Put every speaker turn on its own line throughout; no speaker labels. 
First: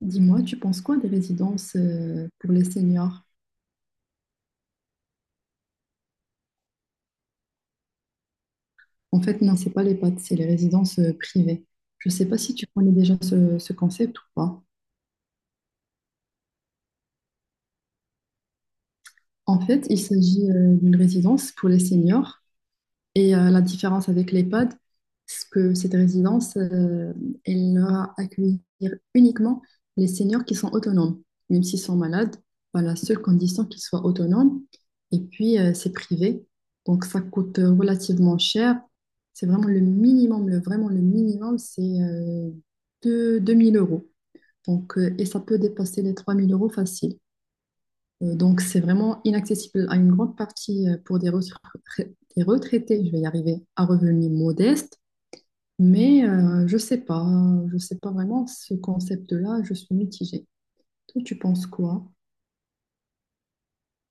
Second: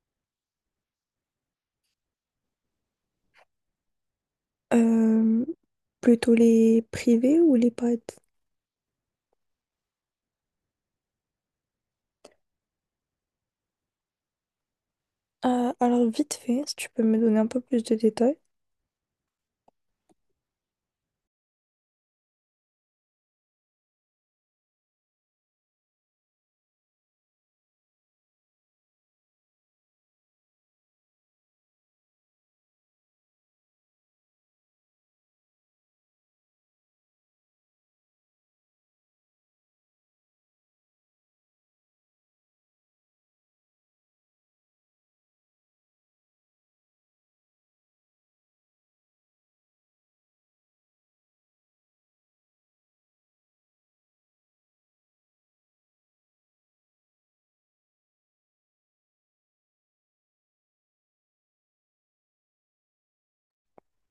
Dis-moi, tu penses quoi des résidences pour les seniors?
Euh, Plutôt les privés ou les pads?
En fait, non, c'est pas les PATS, c'est les résidences privées. Je ne sais pas si tu connais déjà ce concept ou pas.
Alors vite fait, si tu peux me donner un peu plus de détails.
En fait, il s'agit d'une résidence pour les seniors. Et la différence avec les pods, c'est que cette résidence, elle va accueillir uniquement les seniors qui sont autonomes, même s'ils sont malades, à la seule condition qu'ils soient autonomes. Et puis, c'est privé. Donc, ça coûte relativement cher. C'est vraiment le minimum. Le, vraiment, le minimum, c'est 2000 euros. Et ça peut dépasser les 3000 euros facile. Et donc, c'est vraiment inaccessible à une grande partie pour des, des retraités, je vais y arriver, à revenus modestes. Mais je sais pas vraiment ce concept-là, je suis mitigée. Toi, tu penses quoi?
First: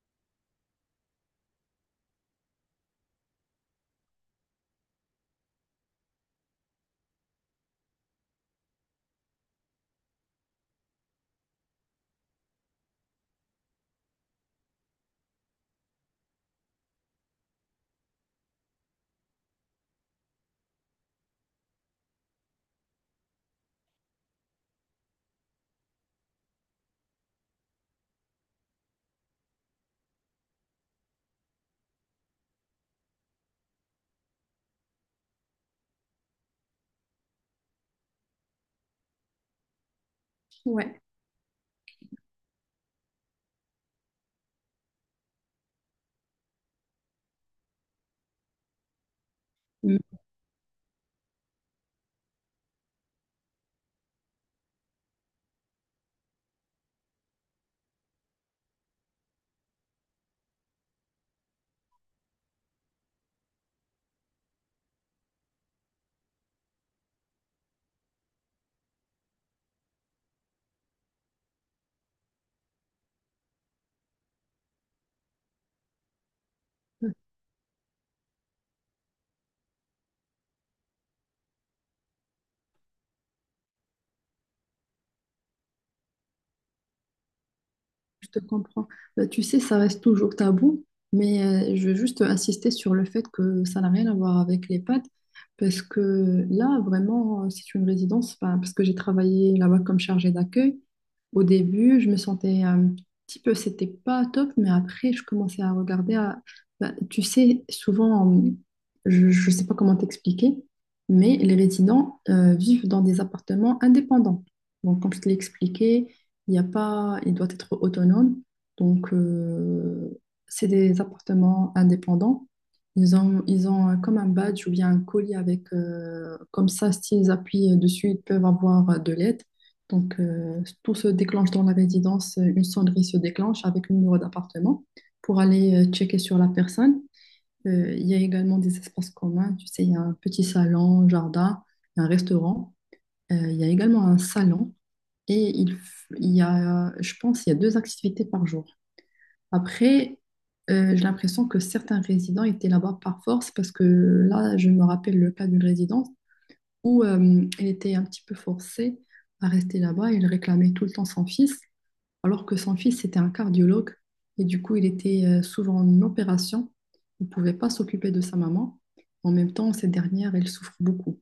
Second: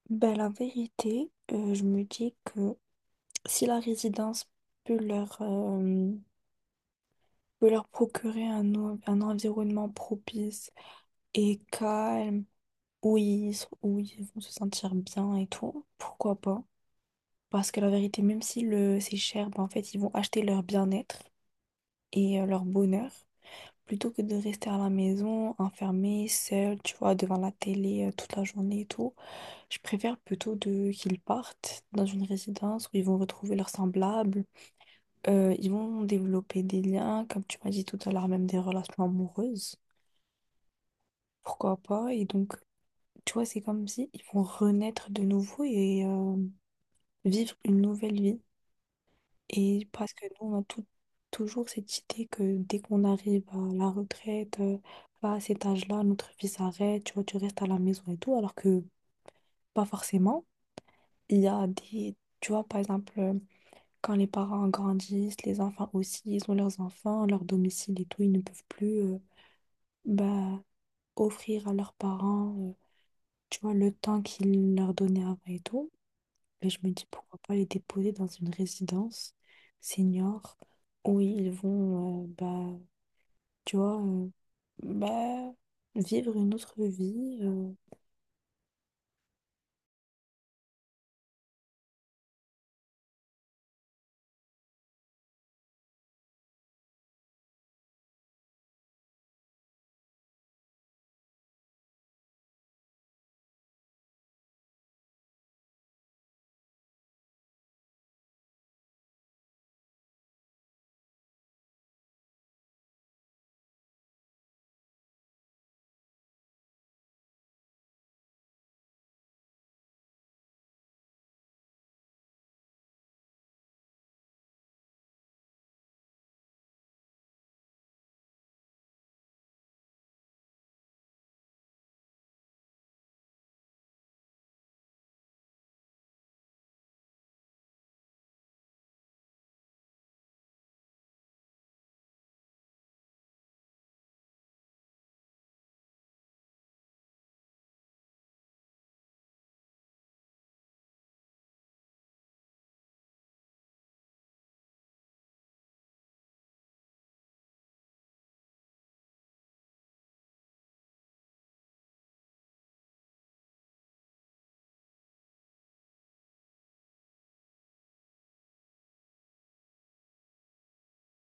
Ben, la vérité, je me dis que si la résidence peut leur, euh, peut leur procurer un, un environnement propice et calme, où ils, où ils vont se sentir bien et tout, pourquoi pas? Parce que la vérité, même si le, c'est cher, ben, en fait, ils vont acheter leur bien-être et leur bonheur. Plutôt que de rester à la maison, enfermée, seule, tu vois, devant la télé toute la journée et tout, je préfère plutôt de qu'ils partent dans une résidence où ils vont retrouver leurs semblables. Ils vont développer des liens, comme tu m'as dit tout à l'heure, même des relations amoureuses.
Ouais.
Pourquoi pas? Et donc, tu vois, c'est comme si ils vont renaître de nouveau et vivre une nouvelle vie. Et parce que nous, on a toujours cette idée que dès qu'on arrive à la retraite, bah, à cet âge-là, notre vie s'arrête, tu vois, tu restes à la maison et tout, alors que pas forcément. Il y a des, tu vois, par exemple, quand les parents grandissent, les enfants aussi, ils ont leurs enfants, leur domicile et tout, ils ne peuvent plus bah, offrir à leurs parents, tu vois, le temps qu'ils leur donnaient avant et tout. Mais je me dis pourquoi pas les déposer dans une résidence senior où ils vont, bah, tu vois, bah, vivre une autre vie.
Je te comprends. Bah, tu sais, ça reste toujours tabou, mais je veux juste insister sur le fait que ça n'a rien à voir avec les pattes, parce que là, vraiment, c'est une résidence, enfin, parce que j'ai travaillé là-bas comme chargée d'accueil. Au début, je me sentais un petit peu, c'était pas top, mais après, je commençais à regarder. Bah, tu sais, souvent, je ne sais pas comment t'expliquer, mais les résidents vivent dans des appartements indépendants. Donc, comme je te l'ai expliqué, il y a pas, il doit être autonome. Donc, c'est des appartements indépendants. Ils ont comme un badge ou bien un colis avec, comme ça, s'ils appuient dessus, ils peuvent avoir de l'aide. Donc, tout se déclenche dans la résidence. Une sonnerie se déclenche avec le numéro d'appartement pour aller checker sur la personne. Il y a également des espaces communs. Tu sais, il y a un petit salon, jardin, un restaurant. Il y a également un salon et il y a, je pense, il y a 2 activités par jour. Après, j'ai l'impression que certains résidents étaient là-bas par force parce que là, je me rappelle le cas d'une résidence où elle était un petit peu forcée à rester là-bas. Il réclamait tout le temps son fils, alors que son fils était un cardiologue et du coup, il était souvent en opération. Il ne pouvait pas s'occuper de sa maman. En même temps, cette dernière, elle souffre beaucoup.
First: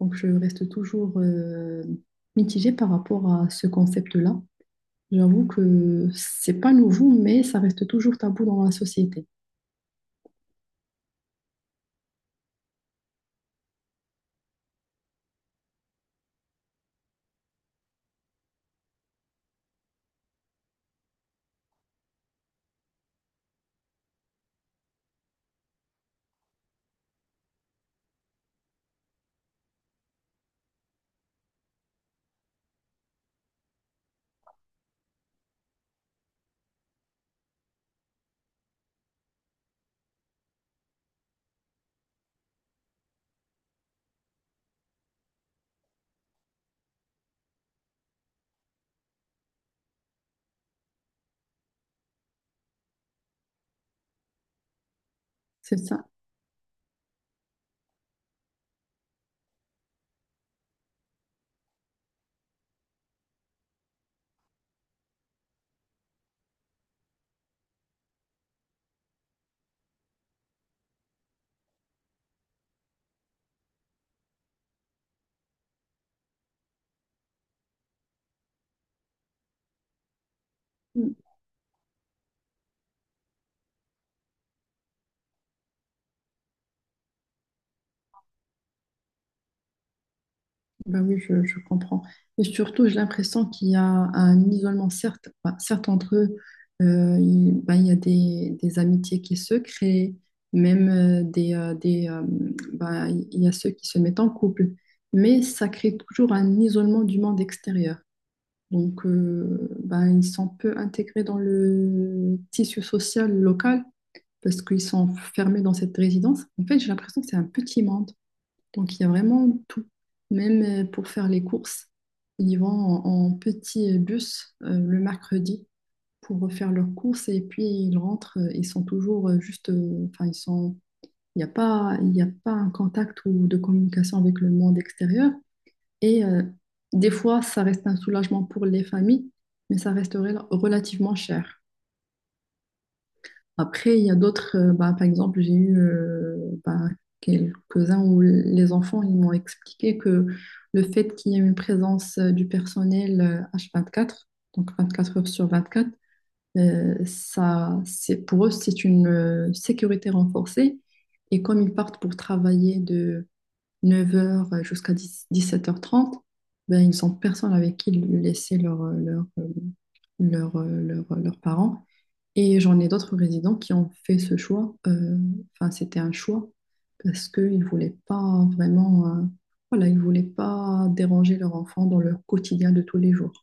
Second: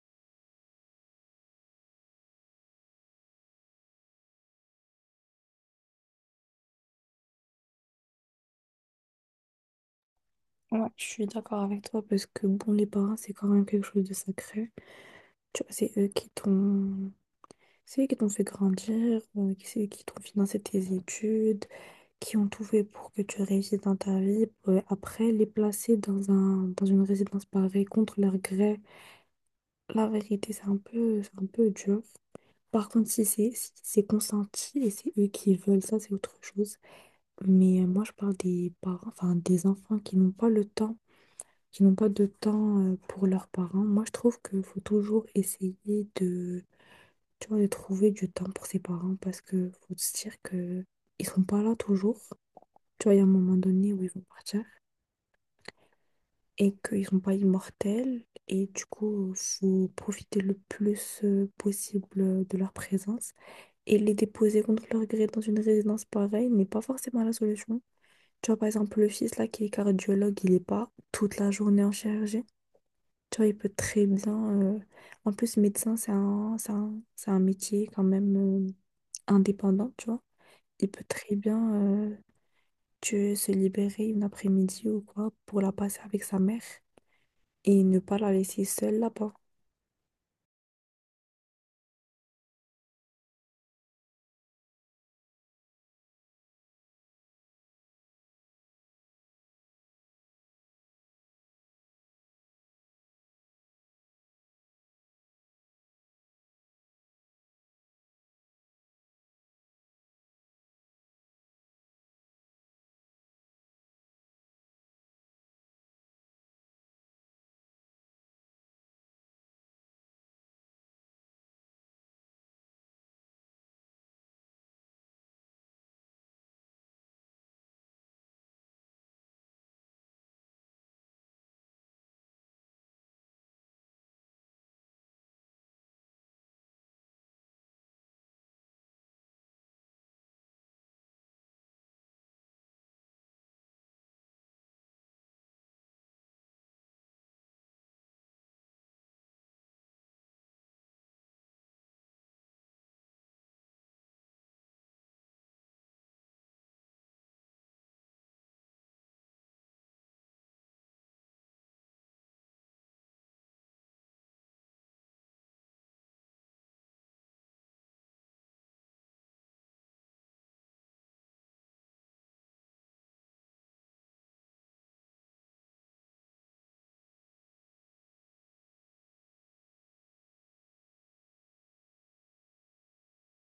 Donc, je reste toujours mitigée par rapport à ce concept-là. J'avoue que c'est pas nouveau, mais ça reste toujours tabou dans la société.
Ouais, je suis d'accord avec toi parce que, bon, les parents, c'est quand même quelque chose de sacré. Tu vois, c'est eux qui t'ont... C'est eux qui t'ont fait grandir, c'est eux qui t'ont financé tes études, qui ont tout fait pour que tu réussisses dans ta vie. Après, les placer dans un, dans une résidence pareille contre leur gré. La vérité, c'est un peu dur. Par contre, si c'est si c'est consenti et c'est eux qui veulent ça, c'est autre chose. Mais moi, je parle des parents, enfin des enfants qui n'ont pas le temps, qui n'ont pas de temps pour leurs parents. Moi, je trouve qu'il faut toujours essayer de, tu vois, de trouver du temps pour ses parents parce que faut se dire que ils sont pas là toujours. Tu vois, il y a un moment donné où ils vont partir
C'est ça.
et qu'ils sont pas immortels. Et du coup, faut profiter le plus possible de leur présence. Et les déposer contre leur gré dans une résidence pareille n'est pas forcément la solution. Tu vois, par exemple, le fils là qui est cardiologue, il n'est pas toute la journée en chirurgie. Tu vois, il peut très bien. euh, En plus, médecin, c'est un métier quand même indépendant, tu vois. Il peut
Mm.
très bien se libérer une après-midi ou quoi pour la passer avec sa mère et ne pas la laisser seule là-bas.
Ben oui, je comprends. Et surtout, j'ai l'impression qu'il y a un isolement, certes, ben, certes entre eux, ben, il y a des amitiés qui se créent, même ben, il y a ceux qui se mettent en couple, mais ça crée toujours un isolement du monde extérieur. Donc, ben, ils sont peu intégrés dans le tissu social local, parce qu'ils sont fermés dans cette résidence. En fait, j'ai l'impression que c'est un petit monde. Donc, il y a vraiment tout. Même pour faire les courses, ils vont en petit bus le mercredi pour faire leurs courses et puis ils rentrent. Ils sont toujours juste. Enfin, ils sont. Il n'y a pas, il n'y a pas un contact ou de communication avec le monde extérieur. Et des fois, ça reste un soulagement pour les familles, mais ça resterait relativement cher. Après, il y a d'autres, bah, par exemple, j'ai eu bah, quelques-uns où les enfants ils m'ont expliqué que le fait qu'il y ait une présence du personnel H24, donc 24 heures sur 24, ça, c'est, pour eux, c'est une sécurité renforcée. Et comme ils partent pour travailler de 9 heures jusqu'à 10 17h30, ben, ils n'ont personne avec qui laisser leurs parents. Et j'en ai d'autres résidents qui ont fait ce choix. Enfin, c'était un choix parce qu'ils ne voulaient pas vraiment, voilà, ils voulaient pas déranger leur enfant dans leur quotidien de tous les jours.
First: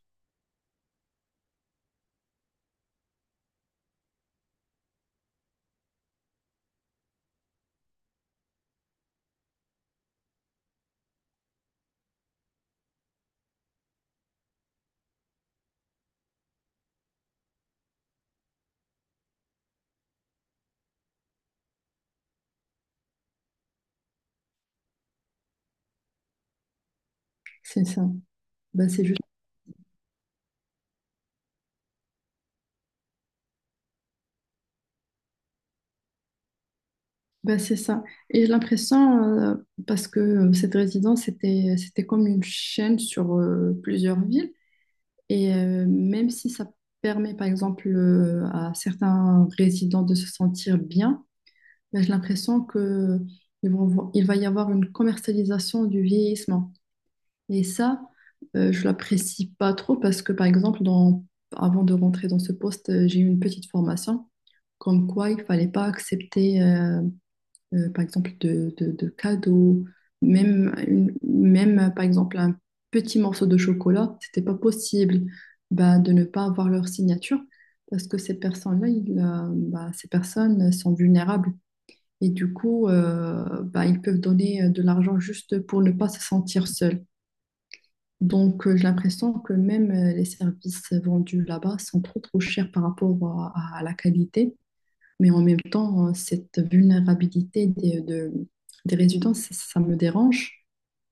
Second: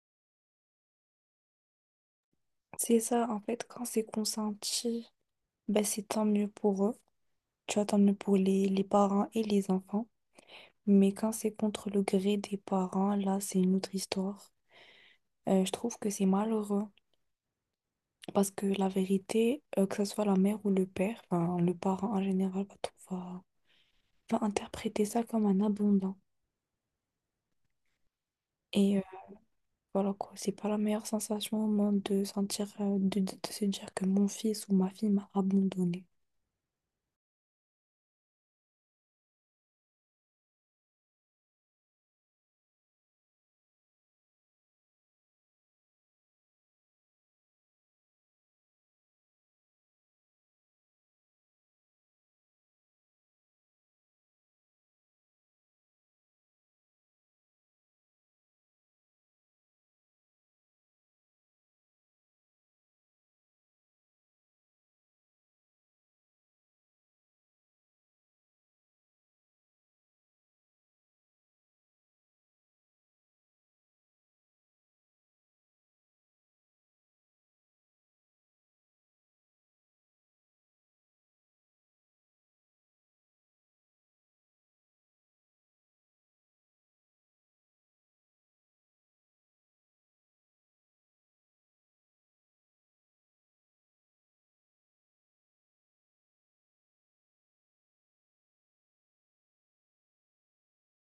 C'est ça, en fait, quand c'est consenti, ben c'est tant mieux pour eux. Tu vois, tant mieux pour les parents et les enfants. Mais quand c'est contre le gré des parents, là, c'est une autre histoire. Je trouve que c'est malheureux parce que la vérité, que ce soit la mère ou le père, enfin, le parent en général va, va, va interpréter ça comme un abondant.
C'est ça. Ben,
Et
c'est juste.
voilà quoi, c'est pas la meilleure sensation au monde de sentir, de, de se dire que mon fils ou ma fille m'a abandonné.
Ben, c'est ça. Et j'ai l'impression, parce que cette résidence, c'était comme une chaîne sur plusieurs villes. Et même si ça permet, par exemple, à certains résidents de se sentir bien, mais j'ai l'impression que il va y avoir une commercialisation du vieillissement. Et ça, je l'apprécie pas trop parce que, par exemple, avant de rentrer dans ce poste, j'ai eu une petite formation comme quoi il fallait pas accepter, par exemple, de cadeaux, même, même, par exemple, un petit morceau de chocolat. C'était pas possible, bah, de ne pas avoir leur signature parce que ces personnes-là, ces personnes sont vulnérables. Et du coup, bah, ils peuvent donner de l'argent juste pour ne pas se sentir seul. Donc, j'ai l'impression que même les services vendus là-bas sont trop chers par rapport à la qualité. Mais en même temps, cette vulnérabilité des résidences, ça me dérange.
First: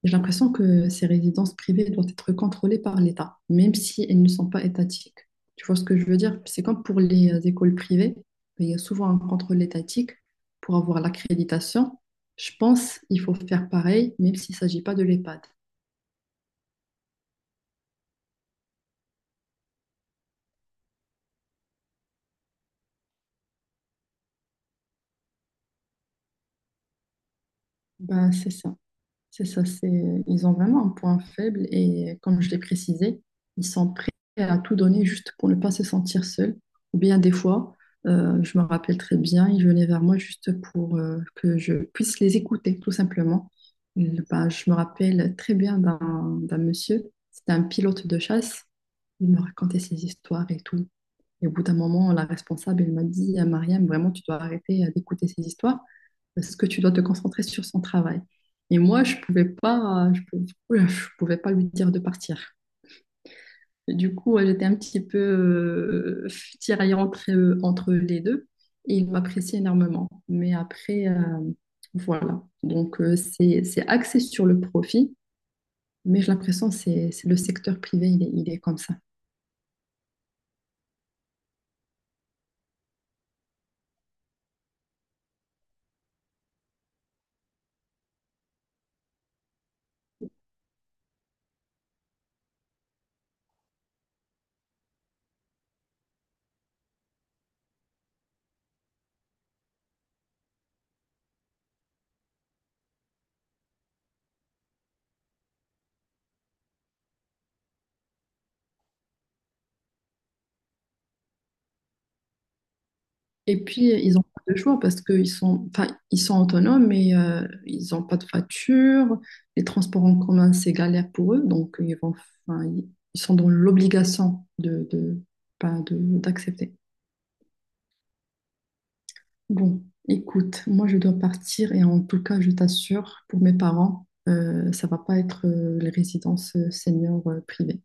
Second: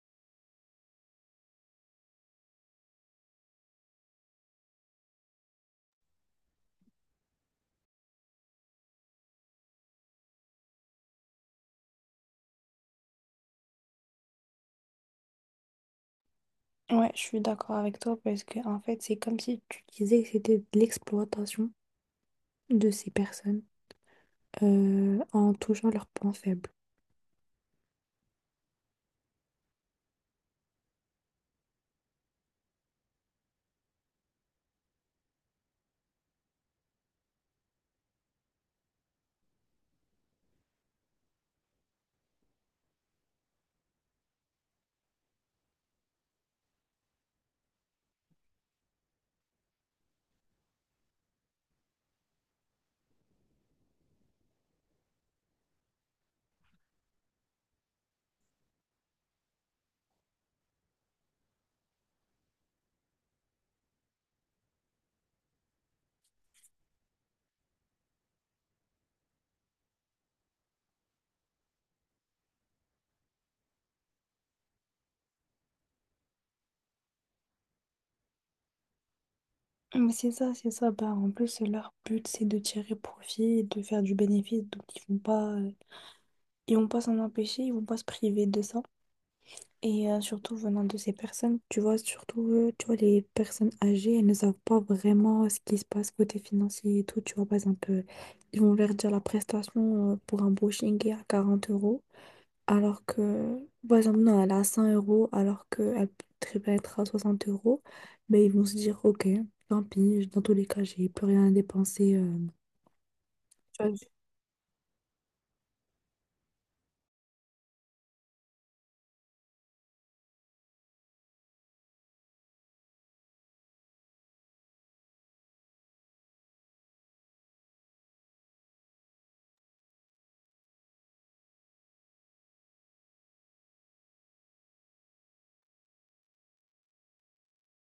J'ai l'impression que ces résidences privées doivent être contrôlées par l'État, même si elles ne sont pas étatiques. Tu vois ce que je veux dire? C'est comme pour les écoles privées, il y a souvent un contrôle étatique pour avoir l'accréditation. Je pense qu'il faut faire pareil, même s'il ne s'agit pas de l'EHPAD.
Ouais, je suis d'accord avec toi parce que en fait, c'est comme si tu disais que c'était de l'exploitation de ces personnes en touchant leurs points faibles.
Ben, c'est ça. C'est ça, c'est, ils ont vraiment un point faible et comme je l'ai précisé, ils sont prêts à tout donner juste pour ne pas se sentir seuls. Ou bien des fois, je me rappelle très bien, ils venaient vers moi juste pour que je puisse les écouter, tout simplement. Bah, je me rappelle très bien d'un monsieur, c'était un pilote de chasse, il me racontait ses histoires et tout. Et au bout d'un moment, la responsable, elle m'a dit à Mariam, vraiment, tu dois arrêter d'écouter ces histoires parce que tu dois te concentrer sur son travail. Et moi, je pouvais pas lui dire de partir. Et du coup, j'étais un petit peu tiraillée entre les deux et il m'appréciait énormément. Mais après, voilà. Donc, c'est axé sur le profit, mais j'ai l'impression que c'est le secteur privé, il est comme ça.
Mais c'est ça, c'est ça. Bah, en plus, leur but, c'est de tirer profit et de faire du bénéfice. Donc, ils vont pas s'en empêcher, ils vont pas se priver de ça. Et surtout venant de ces personnes, tu vois, surtout, tu vois, les personnes âgées, elles ne savent pas vraiment ce qui se passe côté financier et tout. Tu vois, par exemple, ils vont leur dire la prestation pour un brushing est à 40 euros. Alors que, par exemple, non, elle est à 100 euros alors qu'elle peut très bien être à 60 euros. Mais ils vont se dire, ok, tant pis, dans tous les cas, j'ai plus rien à dépenser.
Et
Tu
puis,
vois, c'est
ils n'ont pas de choix parce qu'ils sont, enfin, ils sont autonomes, mais ils n'ont pas de voiture. Les transports en commun, c'est galère pour eux. Donc, ils vont, enfin, ils sont dans l'obligation ben, d'accepter. Bon, écoute, moi, je dois partir. Et en tout cas, je t'assure, pour mes parents, ça va pas être les résidences seniors privées.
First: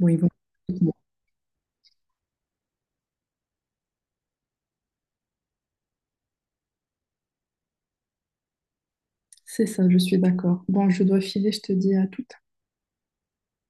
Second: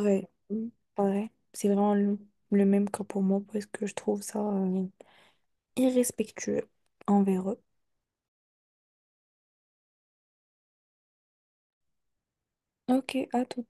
Bon, ils vont.
mm, pareil. C'est vraiment le même cas pour moi parce que je trouve ça irrespectueux envers eux.
C'est ça, je suis d'accord. Bon, je dois filer. Je te dis à tout.
Ok, à tout.